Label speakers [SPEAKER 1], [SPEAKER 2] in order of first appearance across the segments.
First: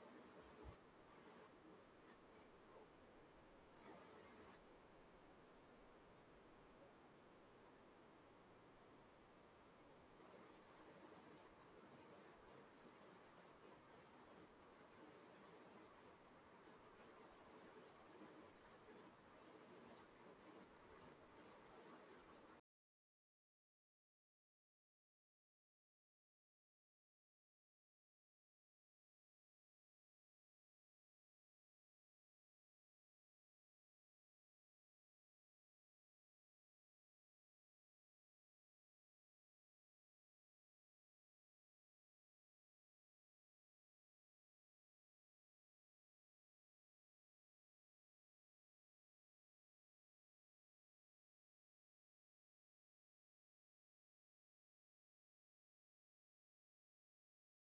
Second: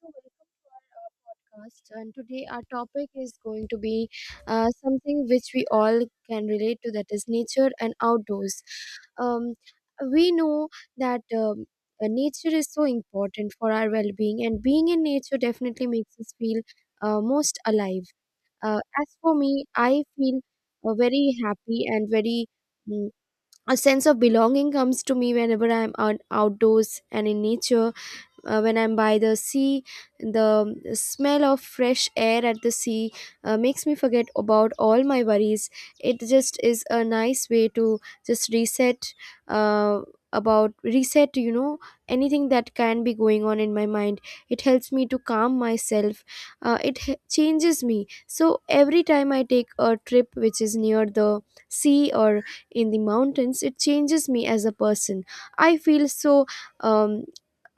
[SPEAKER 1] So welcome to our podcast. And today our topic is going to be something which we all can relate to, that is nature and outdoors. Um, we know that nature is so important for our well-being, and being in nature definitely makes us feel most alive. As for me, I feel very happy, and mm, a sense of belonging comes to me whenever I'm outdoors and in nature. When I'm by the sea, the smell of fresh air at the sea makes me forget about all my worries. It just is a nice way to just reset, uh, about reset, anything that can be going on in my mind. It helps me to calm myself. It changes me, so every time I take a trip which is near the sea, or in the mountains, it changes me as a person. i feel so um,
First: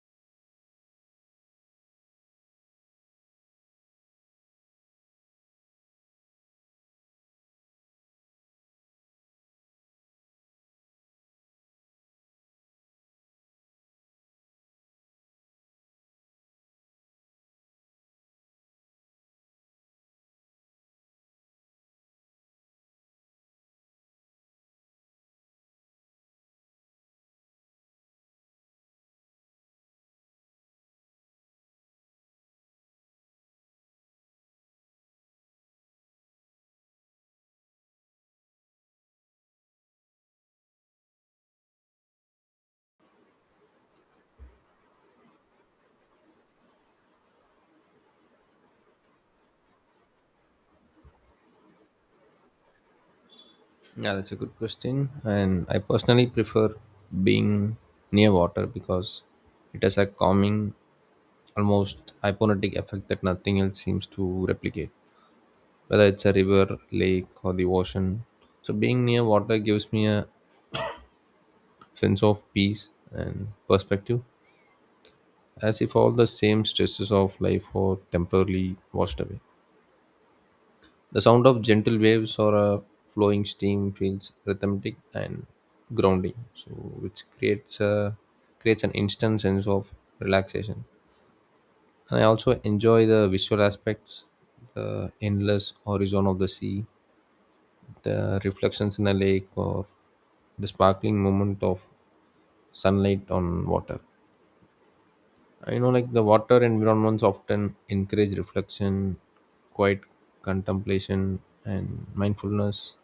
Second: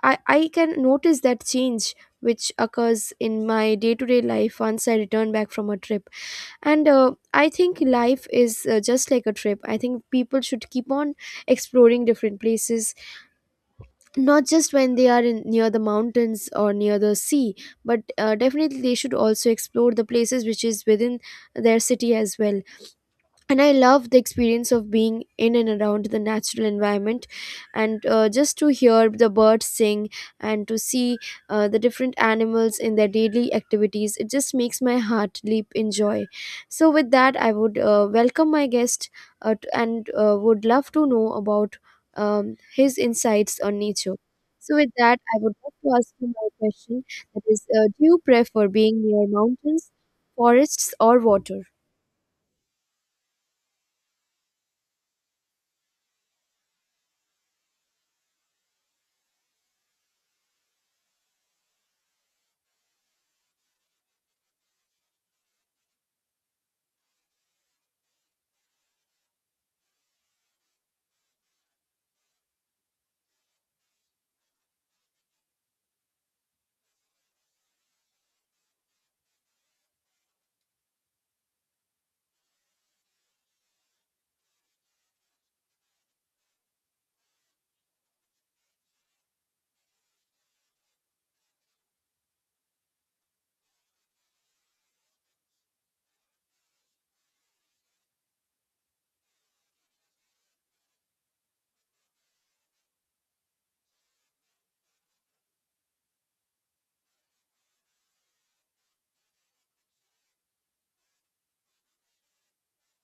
[SPEAKER 1] I, I can notice that change which occurs in my day-to-day life once I return back from a trip. And I think life is just like a trip. I think people should keep on exploring different places, not just when they are in, near the mountains or near the sea, but definitely they should also explore the places which is within their city as well. And I love the experience of being in and around the natural environment, and just to hear the birds sing and to see the different animals in their daily activities, it just makes my heart leap in joy. So with that, I would welcome my guest, and would love to know about his insights on nature. So with that, I would like to ask you my question, that is, do you prefer being near mountains, forests, or water?
[SPEAKER 2] Yeah, that's a good question. And I personally prefer being near water because it has a calming, almost hypnotic effect that nothing else seems to replicate, whether it's a river, lake, or the ocean. So, being near water gives me a sense of peace and perspective, as if all the same stresses of life are temporarily washed away. The sound of gentle waves or a flowing stream feels rhythmic and grounding, so which creates a creates an instant sense of relaxation. And I also enjoy the visual aspects, the endless horizon of the sea, the reflections in a lake, or the sparkling moment of sunlight on water. I know like the water environments often encourage reflection, quiet contemplation, and mindfulness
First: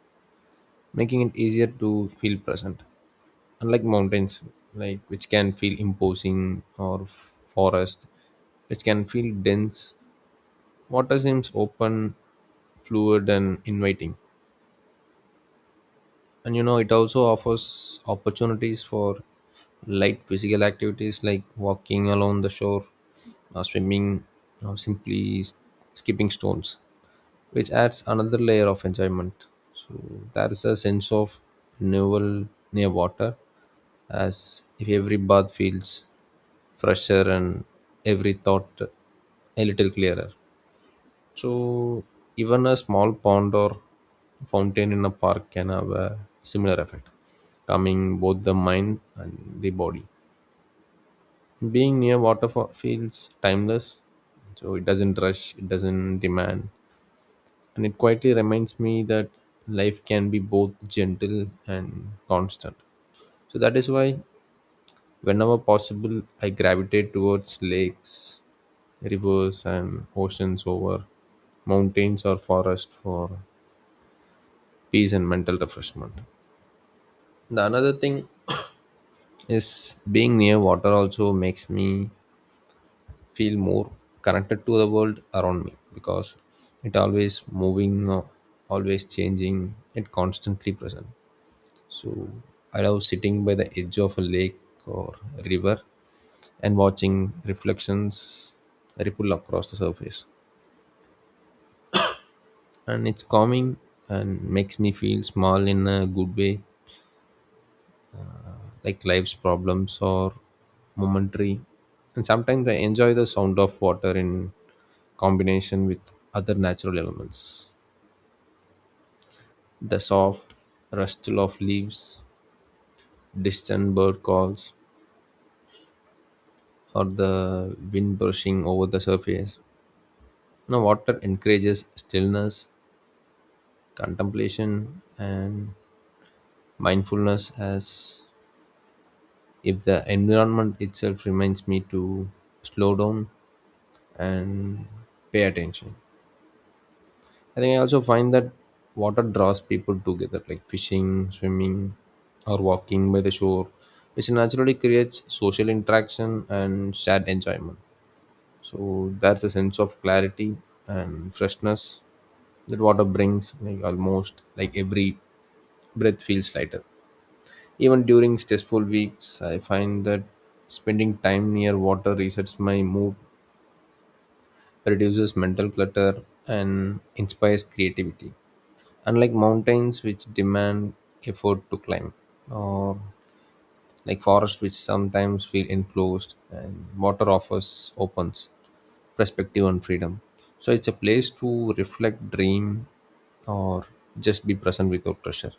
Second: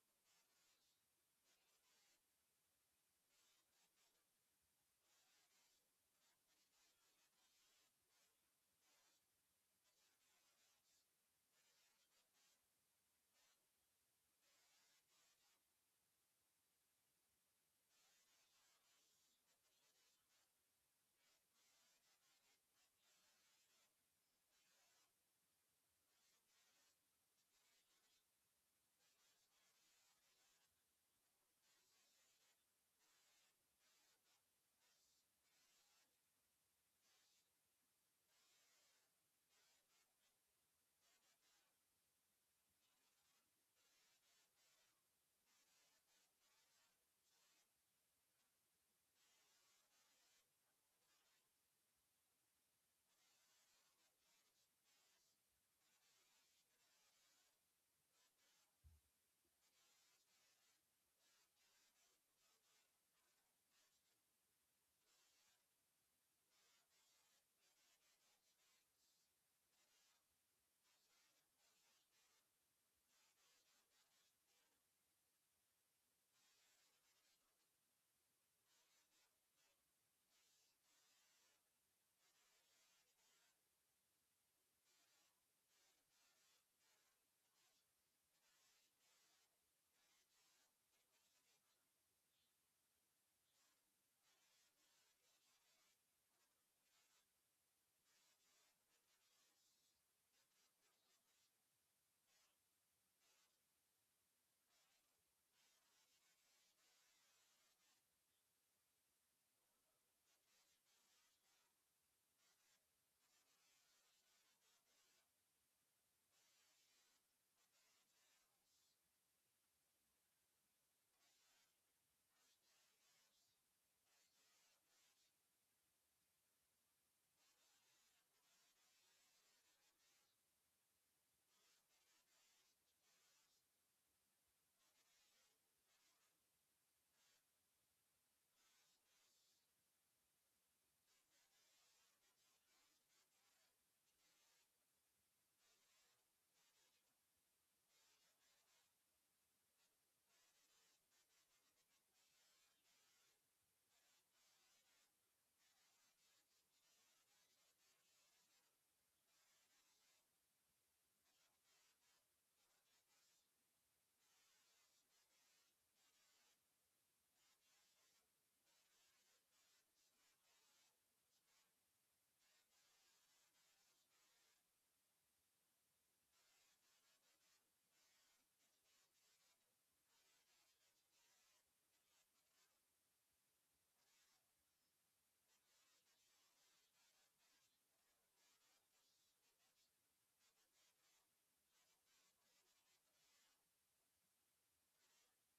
[SPEAKER 2] making it easier to feel present. Unlike mountains, like which can feel imposing, or forest, which can feel dense, water seems open, fluid, and inviting. And you know it also offers opportunities for light physical activities like walking along the shore or swimming or skipping stones, which adds another layer of enjoyment. So there is a sense of renewal near water, as if every bath feels fresher and every thought a little clearer. So even a small pond or fountain in a park can have a similar effect, calming both the mind and the body. Being near water fo- feels timeless, so it doesn't rush, it doesn't demand, and it quietly reminds me that life can be both gentle and constant. So that is why, whenever possible, I gravitate towards lakes, rivers, and oceans over mountains or forest for peace and mental refreshment. The another thing is being near water also makes me feel more connected to the world around me because it always moving, always changing, it constantly present. So I love sitting by the edge of a lake or river and watching reflections ripple across the surface. And it's calming and makes me feel small in a good way, like life's problems or momentary. And sometimes I enjoy the sound of water in combination with other natural elements, the soft rustle of leaves, distant bird calls, or the wind brushing over the surface. Now water encourages stillness, contemplation, and mindfulness, as if the environment itself reminds me to slow down and pay attention. I think I also find that water draws people together, like fishing, swimming, or walking by the shore, which naturally creates social interaction and shared enjoyment. So that's a sense of clarity and freshness that water brings, like almost like every breath feels lighter. Even during stressful weeks, I find that spending time near water resets my mood, reduces mental clutter, and inspires creativity. Unlike mountains, which demand effort to climb, or like forests, which sometimes feel enclosed, and water offers opens perspective and freedom. So it's a place to reflect, dream, or just be present without pressure.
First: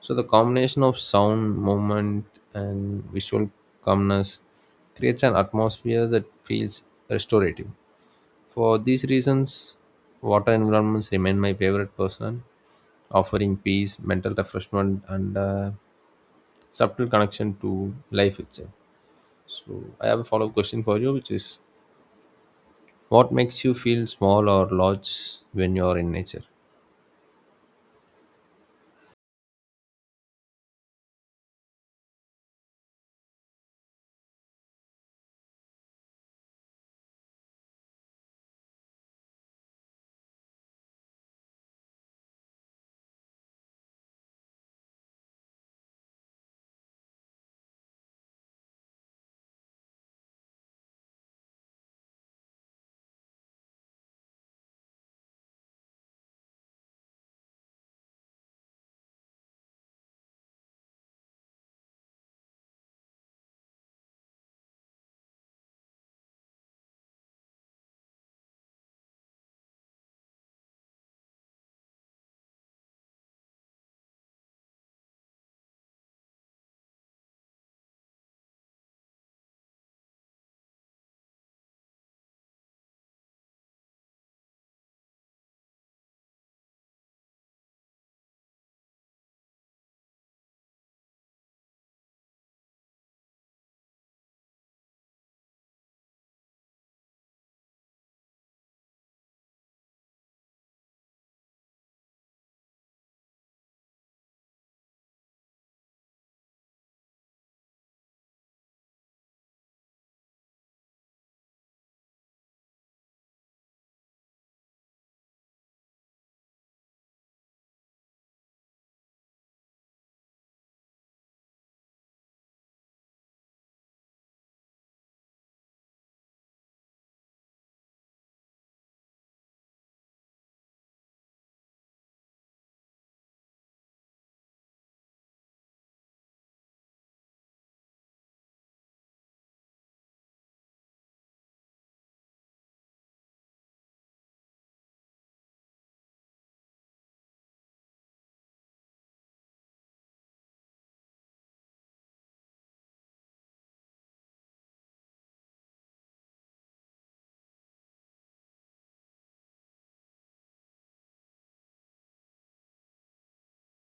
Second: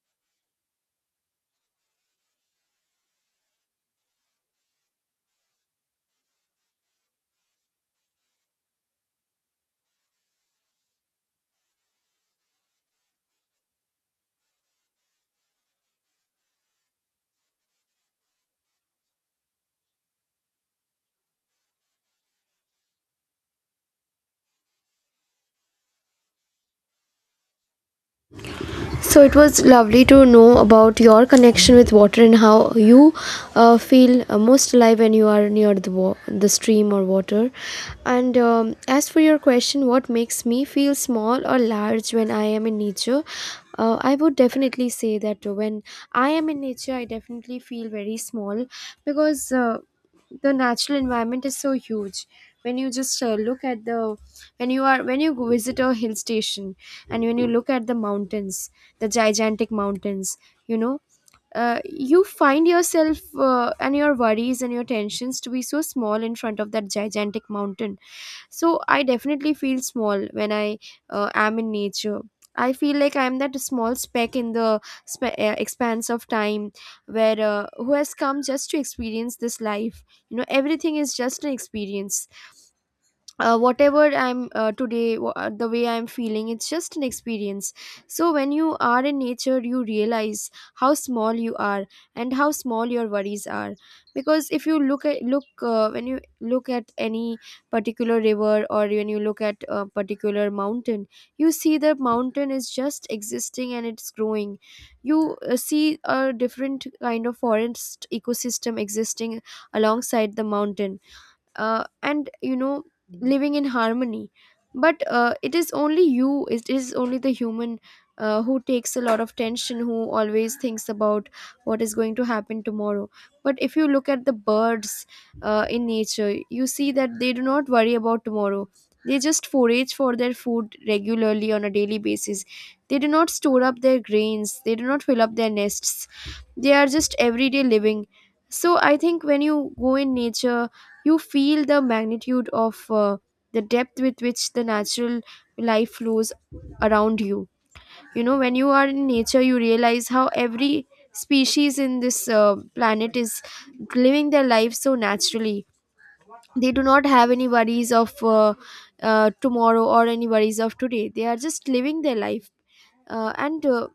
[SPEAKER 2] So the combination of sound, movement, and visual calmness creates an atmosphere that feels restorative. For these reasons, water environments remain my favorite person, offering peace, mental refreshment, and subtle connection to life itself. So, I have a follow up question for you, which is what makes you feel small or large when you are in nature?
[SPEAKER 1] So it was lovely to know about your connection with water, and how you feel most alive when you are near the the stream or water. And as for your question, what makes me feel small or large when I am in nature? I would definitely say that when I am in nature, I definitely feel very small, because the natural environment is so huge. When you just look at the When you go visit a hill station, and when you look at the mountains, the gigantic mountains, you know you find yourself, and your worries and your tensions, to be so small in front of that gigantic mountain. So I definitely feel small when I am in nature. I feel like I'm that small speck in the expanse of time, where who has come just to experience this life. You know, everything is just an experience. Whatever I'm today, the way I'm feeling, it's just an experience. So when you are in nature, you realize how small you are and how small your worries are. Because if you look at look when you look at any particular river, or when you look at a particular mountain, you see the mountain is just existing and it's growing. You see a different kind of forest ecosystem existing alongside the mountain, and you know, living in harmony. But it is only you, it is only the human, who takes a lot of tension, who always thinks about what is going to happen tomorrow. But if you look at the birds in nature, you see that they do not worry about tomorrow. They just forage for their food regularly on a daily basis. They do not store up their grains. They do not fill up their nests. They are just everyday living. So I think when you go in nature, you feel the magnitude of the depth with which the natural life flows around you. You know, when you are in nature, you realize how every species in this planet is living their life so naturally. They do not have any worries of tomorrow or any worries of today. They are just living their life. And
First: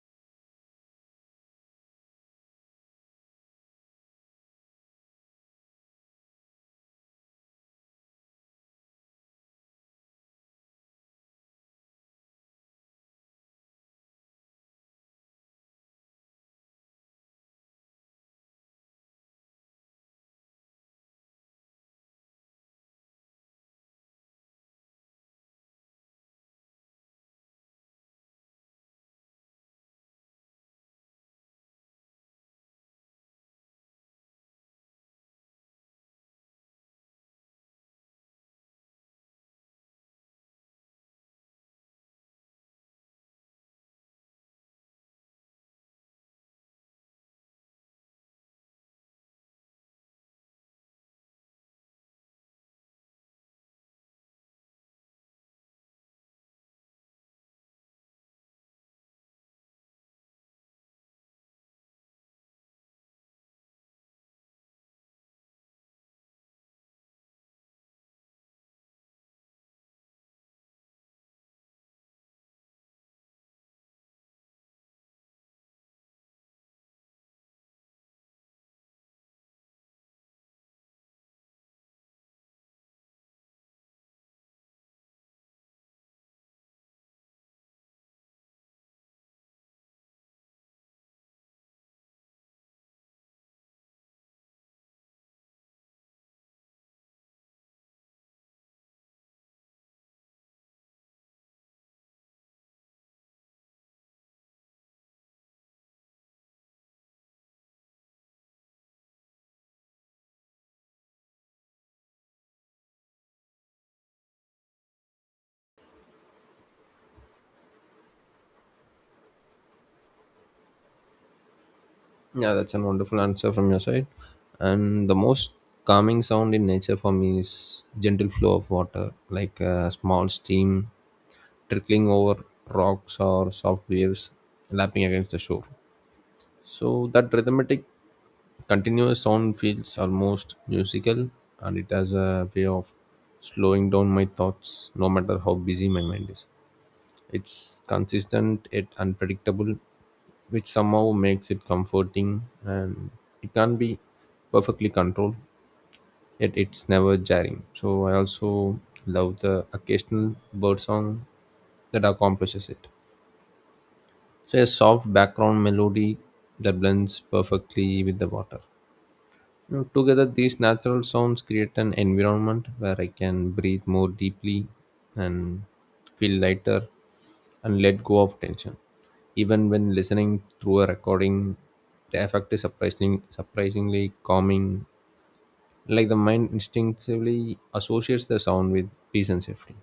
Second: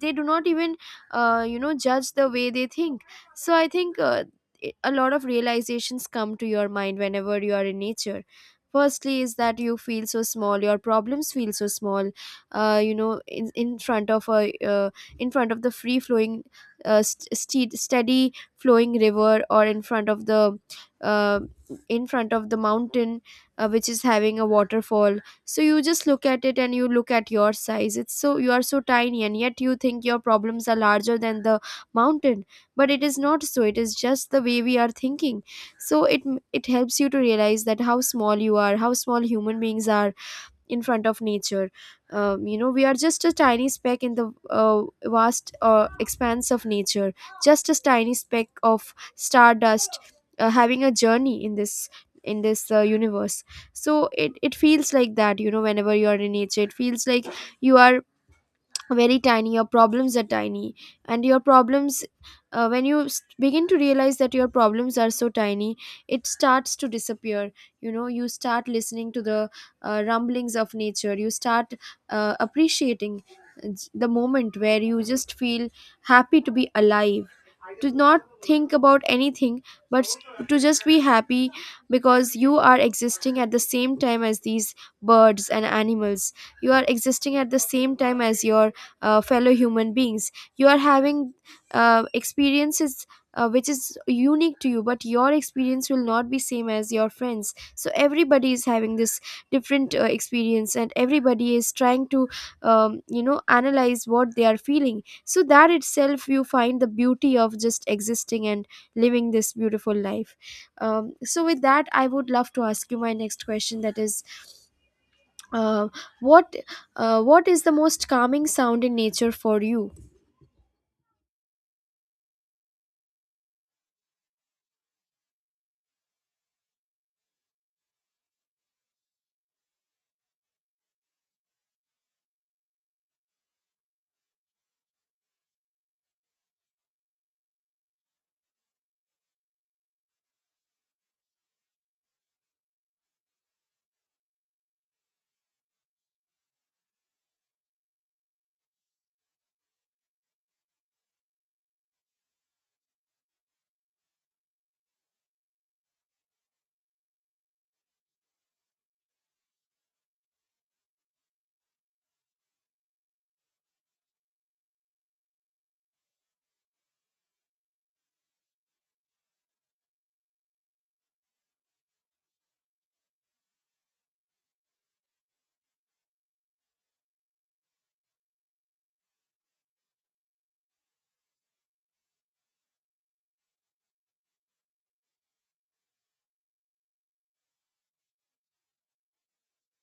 [SPEAKER 1] they do not even, judge the way they think. So I think, a lot of realizations come to your mind whenever you are in nature. Firstly is that you feel so small, your problems feel so small, in front of a in front of the free flowing, steady flowing river, or in front of the, uh, in front of the mountain, which is having a waterfall. So you just look at it, and you look at your size, it's so you are so tiny, and yet you think your problems are larger than the mountain. But it is not so. It is just the way we are thinking. So it helps you to realize that how small you are, how small human beings are in front of nature. You know, we are just a tiny speck in the vast expanse of nature, just a tiny speck of stardust having a journey in this, in this universe. So it feels like that, you know, whenever you are in nature, it feels like you are very tiny, your problems are tiny. And your problems, when you begin to realize that your problems are so tiny, it starts to disappear. You know, you start listening to the rumblings of nature. You start appreciating uh, the moment where you just feel happy to be alive, to not think about anything, but to just be happy, because you are existing at the same time as these birds and animals. You are existing at the same time as your fellow human beings. You are having experiences which is unique to you, but your experience will not be same as your friends. So everybody is having this different experience, and everybody is trying to, analyze what they are feeling. So that itself, you find the beauty of just existing and living this beautiful life. So with that, I would love to ask you my next question, that is, uh, what what is the most calming sound in nature for you?
[SPEAKER 2] Yeah, that's a wonderful answer from your side. And the most calming sound in nature for me is gentle flow of water, like a small stream trickling over rocks or soft waves lapping against the shore. So that rhythmic continuous sound feels almost musical and it has a way of slowing down my thoughts no matter how busy my mind is. It's consistent yet unpredictable, which somehow makes it comforting and it can not be perfectly controlled, yet it's never jarring. So I also love the occasional bird song that accomplishes it. So a soft background melody that blends perfectly with the water. Now, together, these natural sounds create an environment where I can breathe more deeply and feel lighter and let go of tension. Even when listening through a recording, the effect is surprisingly calming. Like the mind instinctively associates the sound with peace and safety.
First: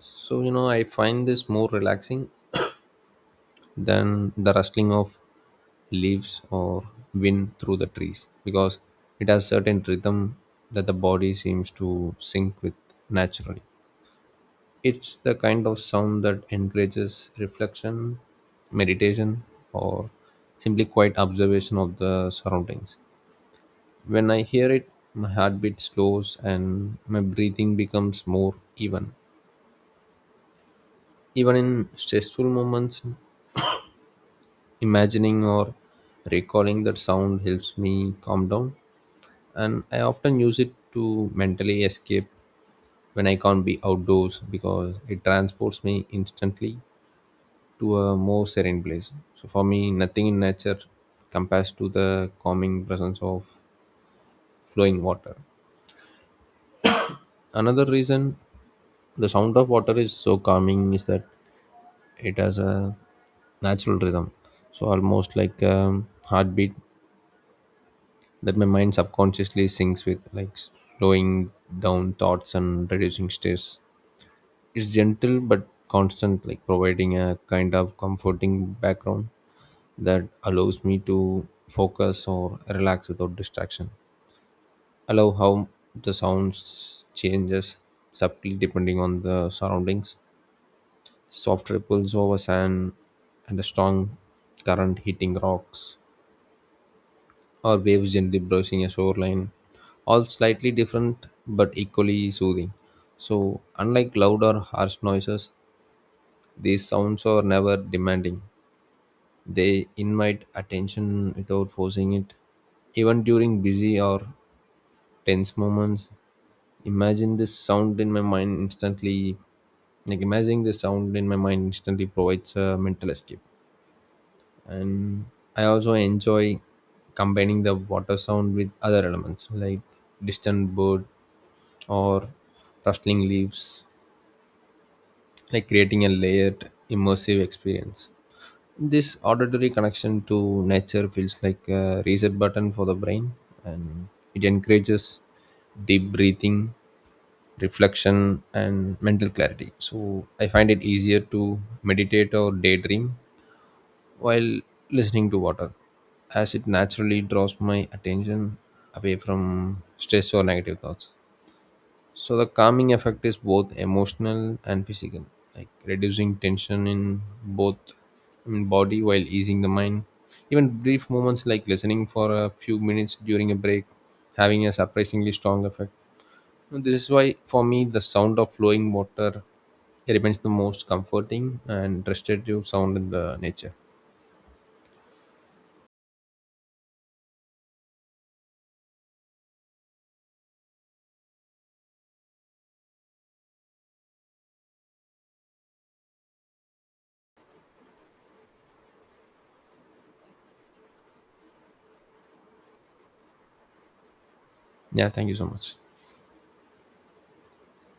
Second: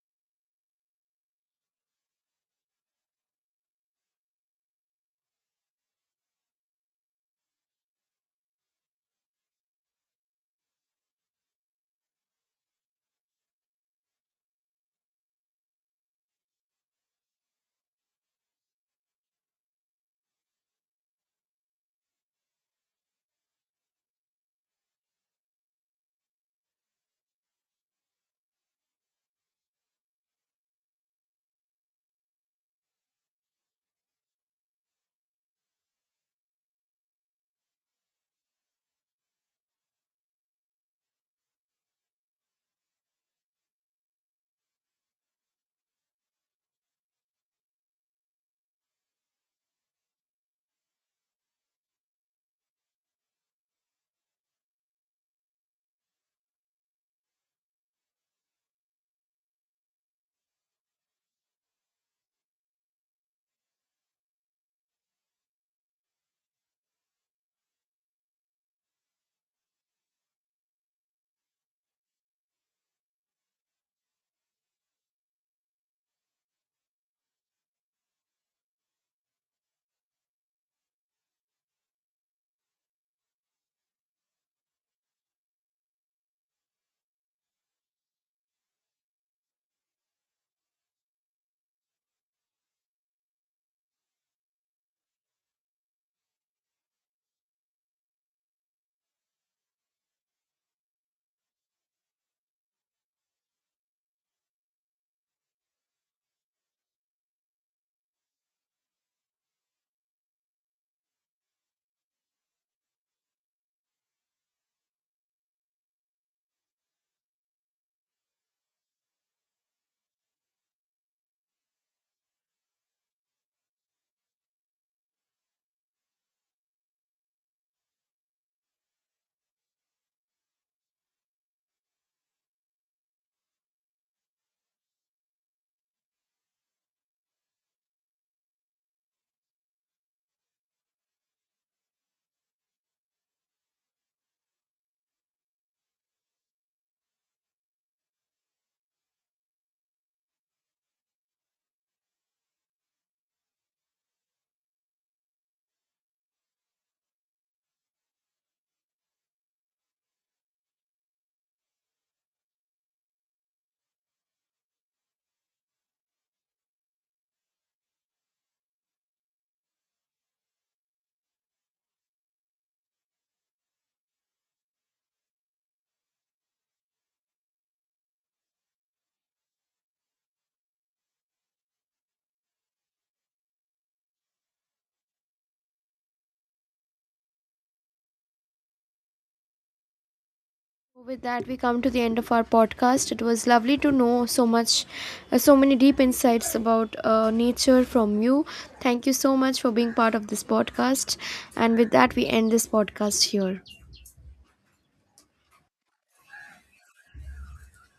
[SPEAKER 2] So, you know, I find this more relaxing than the rustling of leaves or wind through the trees because it has certain rhythm that the body seems to sync with naturally. It's the kind of sound that encourages reflection, meditation, or simply quiet observation of the surroundings. When I hear it, my heartbeat slows and my breathing becomes more even even in stressful moments. Imagining or recalling that sound helps me calm down, and I often use it to mentally escape when I can't be outdoors because it transports me instantly to a more serene place. So, for me, nothing in nature compares to the calming presence of flowing water. Another reason the sound of water is so calming is that it has a natural rhythm, so almost like a heartbeat that my mind subconsciously syncs with, like slowing down thoughts and reducing stress. It's gentle but constant, like providing a kind of comforting background that allows me to focus or relax without distraction. I love how the sounds changes subtly depending on the surroundings, soft ripples over sand and a strong current hitting rocks or waves gently brushing a shoreline, all slightly different but equally soothing. So, unlike loud or harsh noises, these sounds are never demanding. They invite attention without forcing it. Even during busy or tense moments, imagine this sound in my mind instantly. Like imagining the sound in my mind instantly provides a mental escape. And I also enjoy combining the water sound with other elements like distant bird or rustling leaves, like creating a layered immersive experience. This auditory connection to nature feels like a reset button for the brain, and it encourages deep breathing, reflection, and mental clarity. So I find it easier to meditate or daydream while listening to water, as it naturally draws my attention away from stress or negative thoughts. So the calming effect is both emotional and physical, like reducing tension in both in body while easing the mind. Even brief moments like listening for a few minutes during a break having a surprisingly strong effect. And this is why for me the sound of flowing water remains the most comforting and restorative sound in the nature.
[SPEAKER 1] With that, we come to the end of our podcast. It was lovely to know so much, so many deep insights about nature from you. Thank you so much for being part of this podcast, and with that, we end this podcast here.
[SPEAKER 2] Yeah, thank you so much.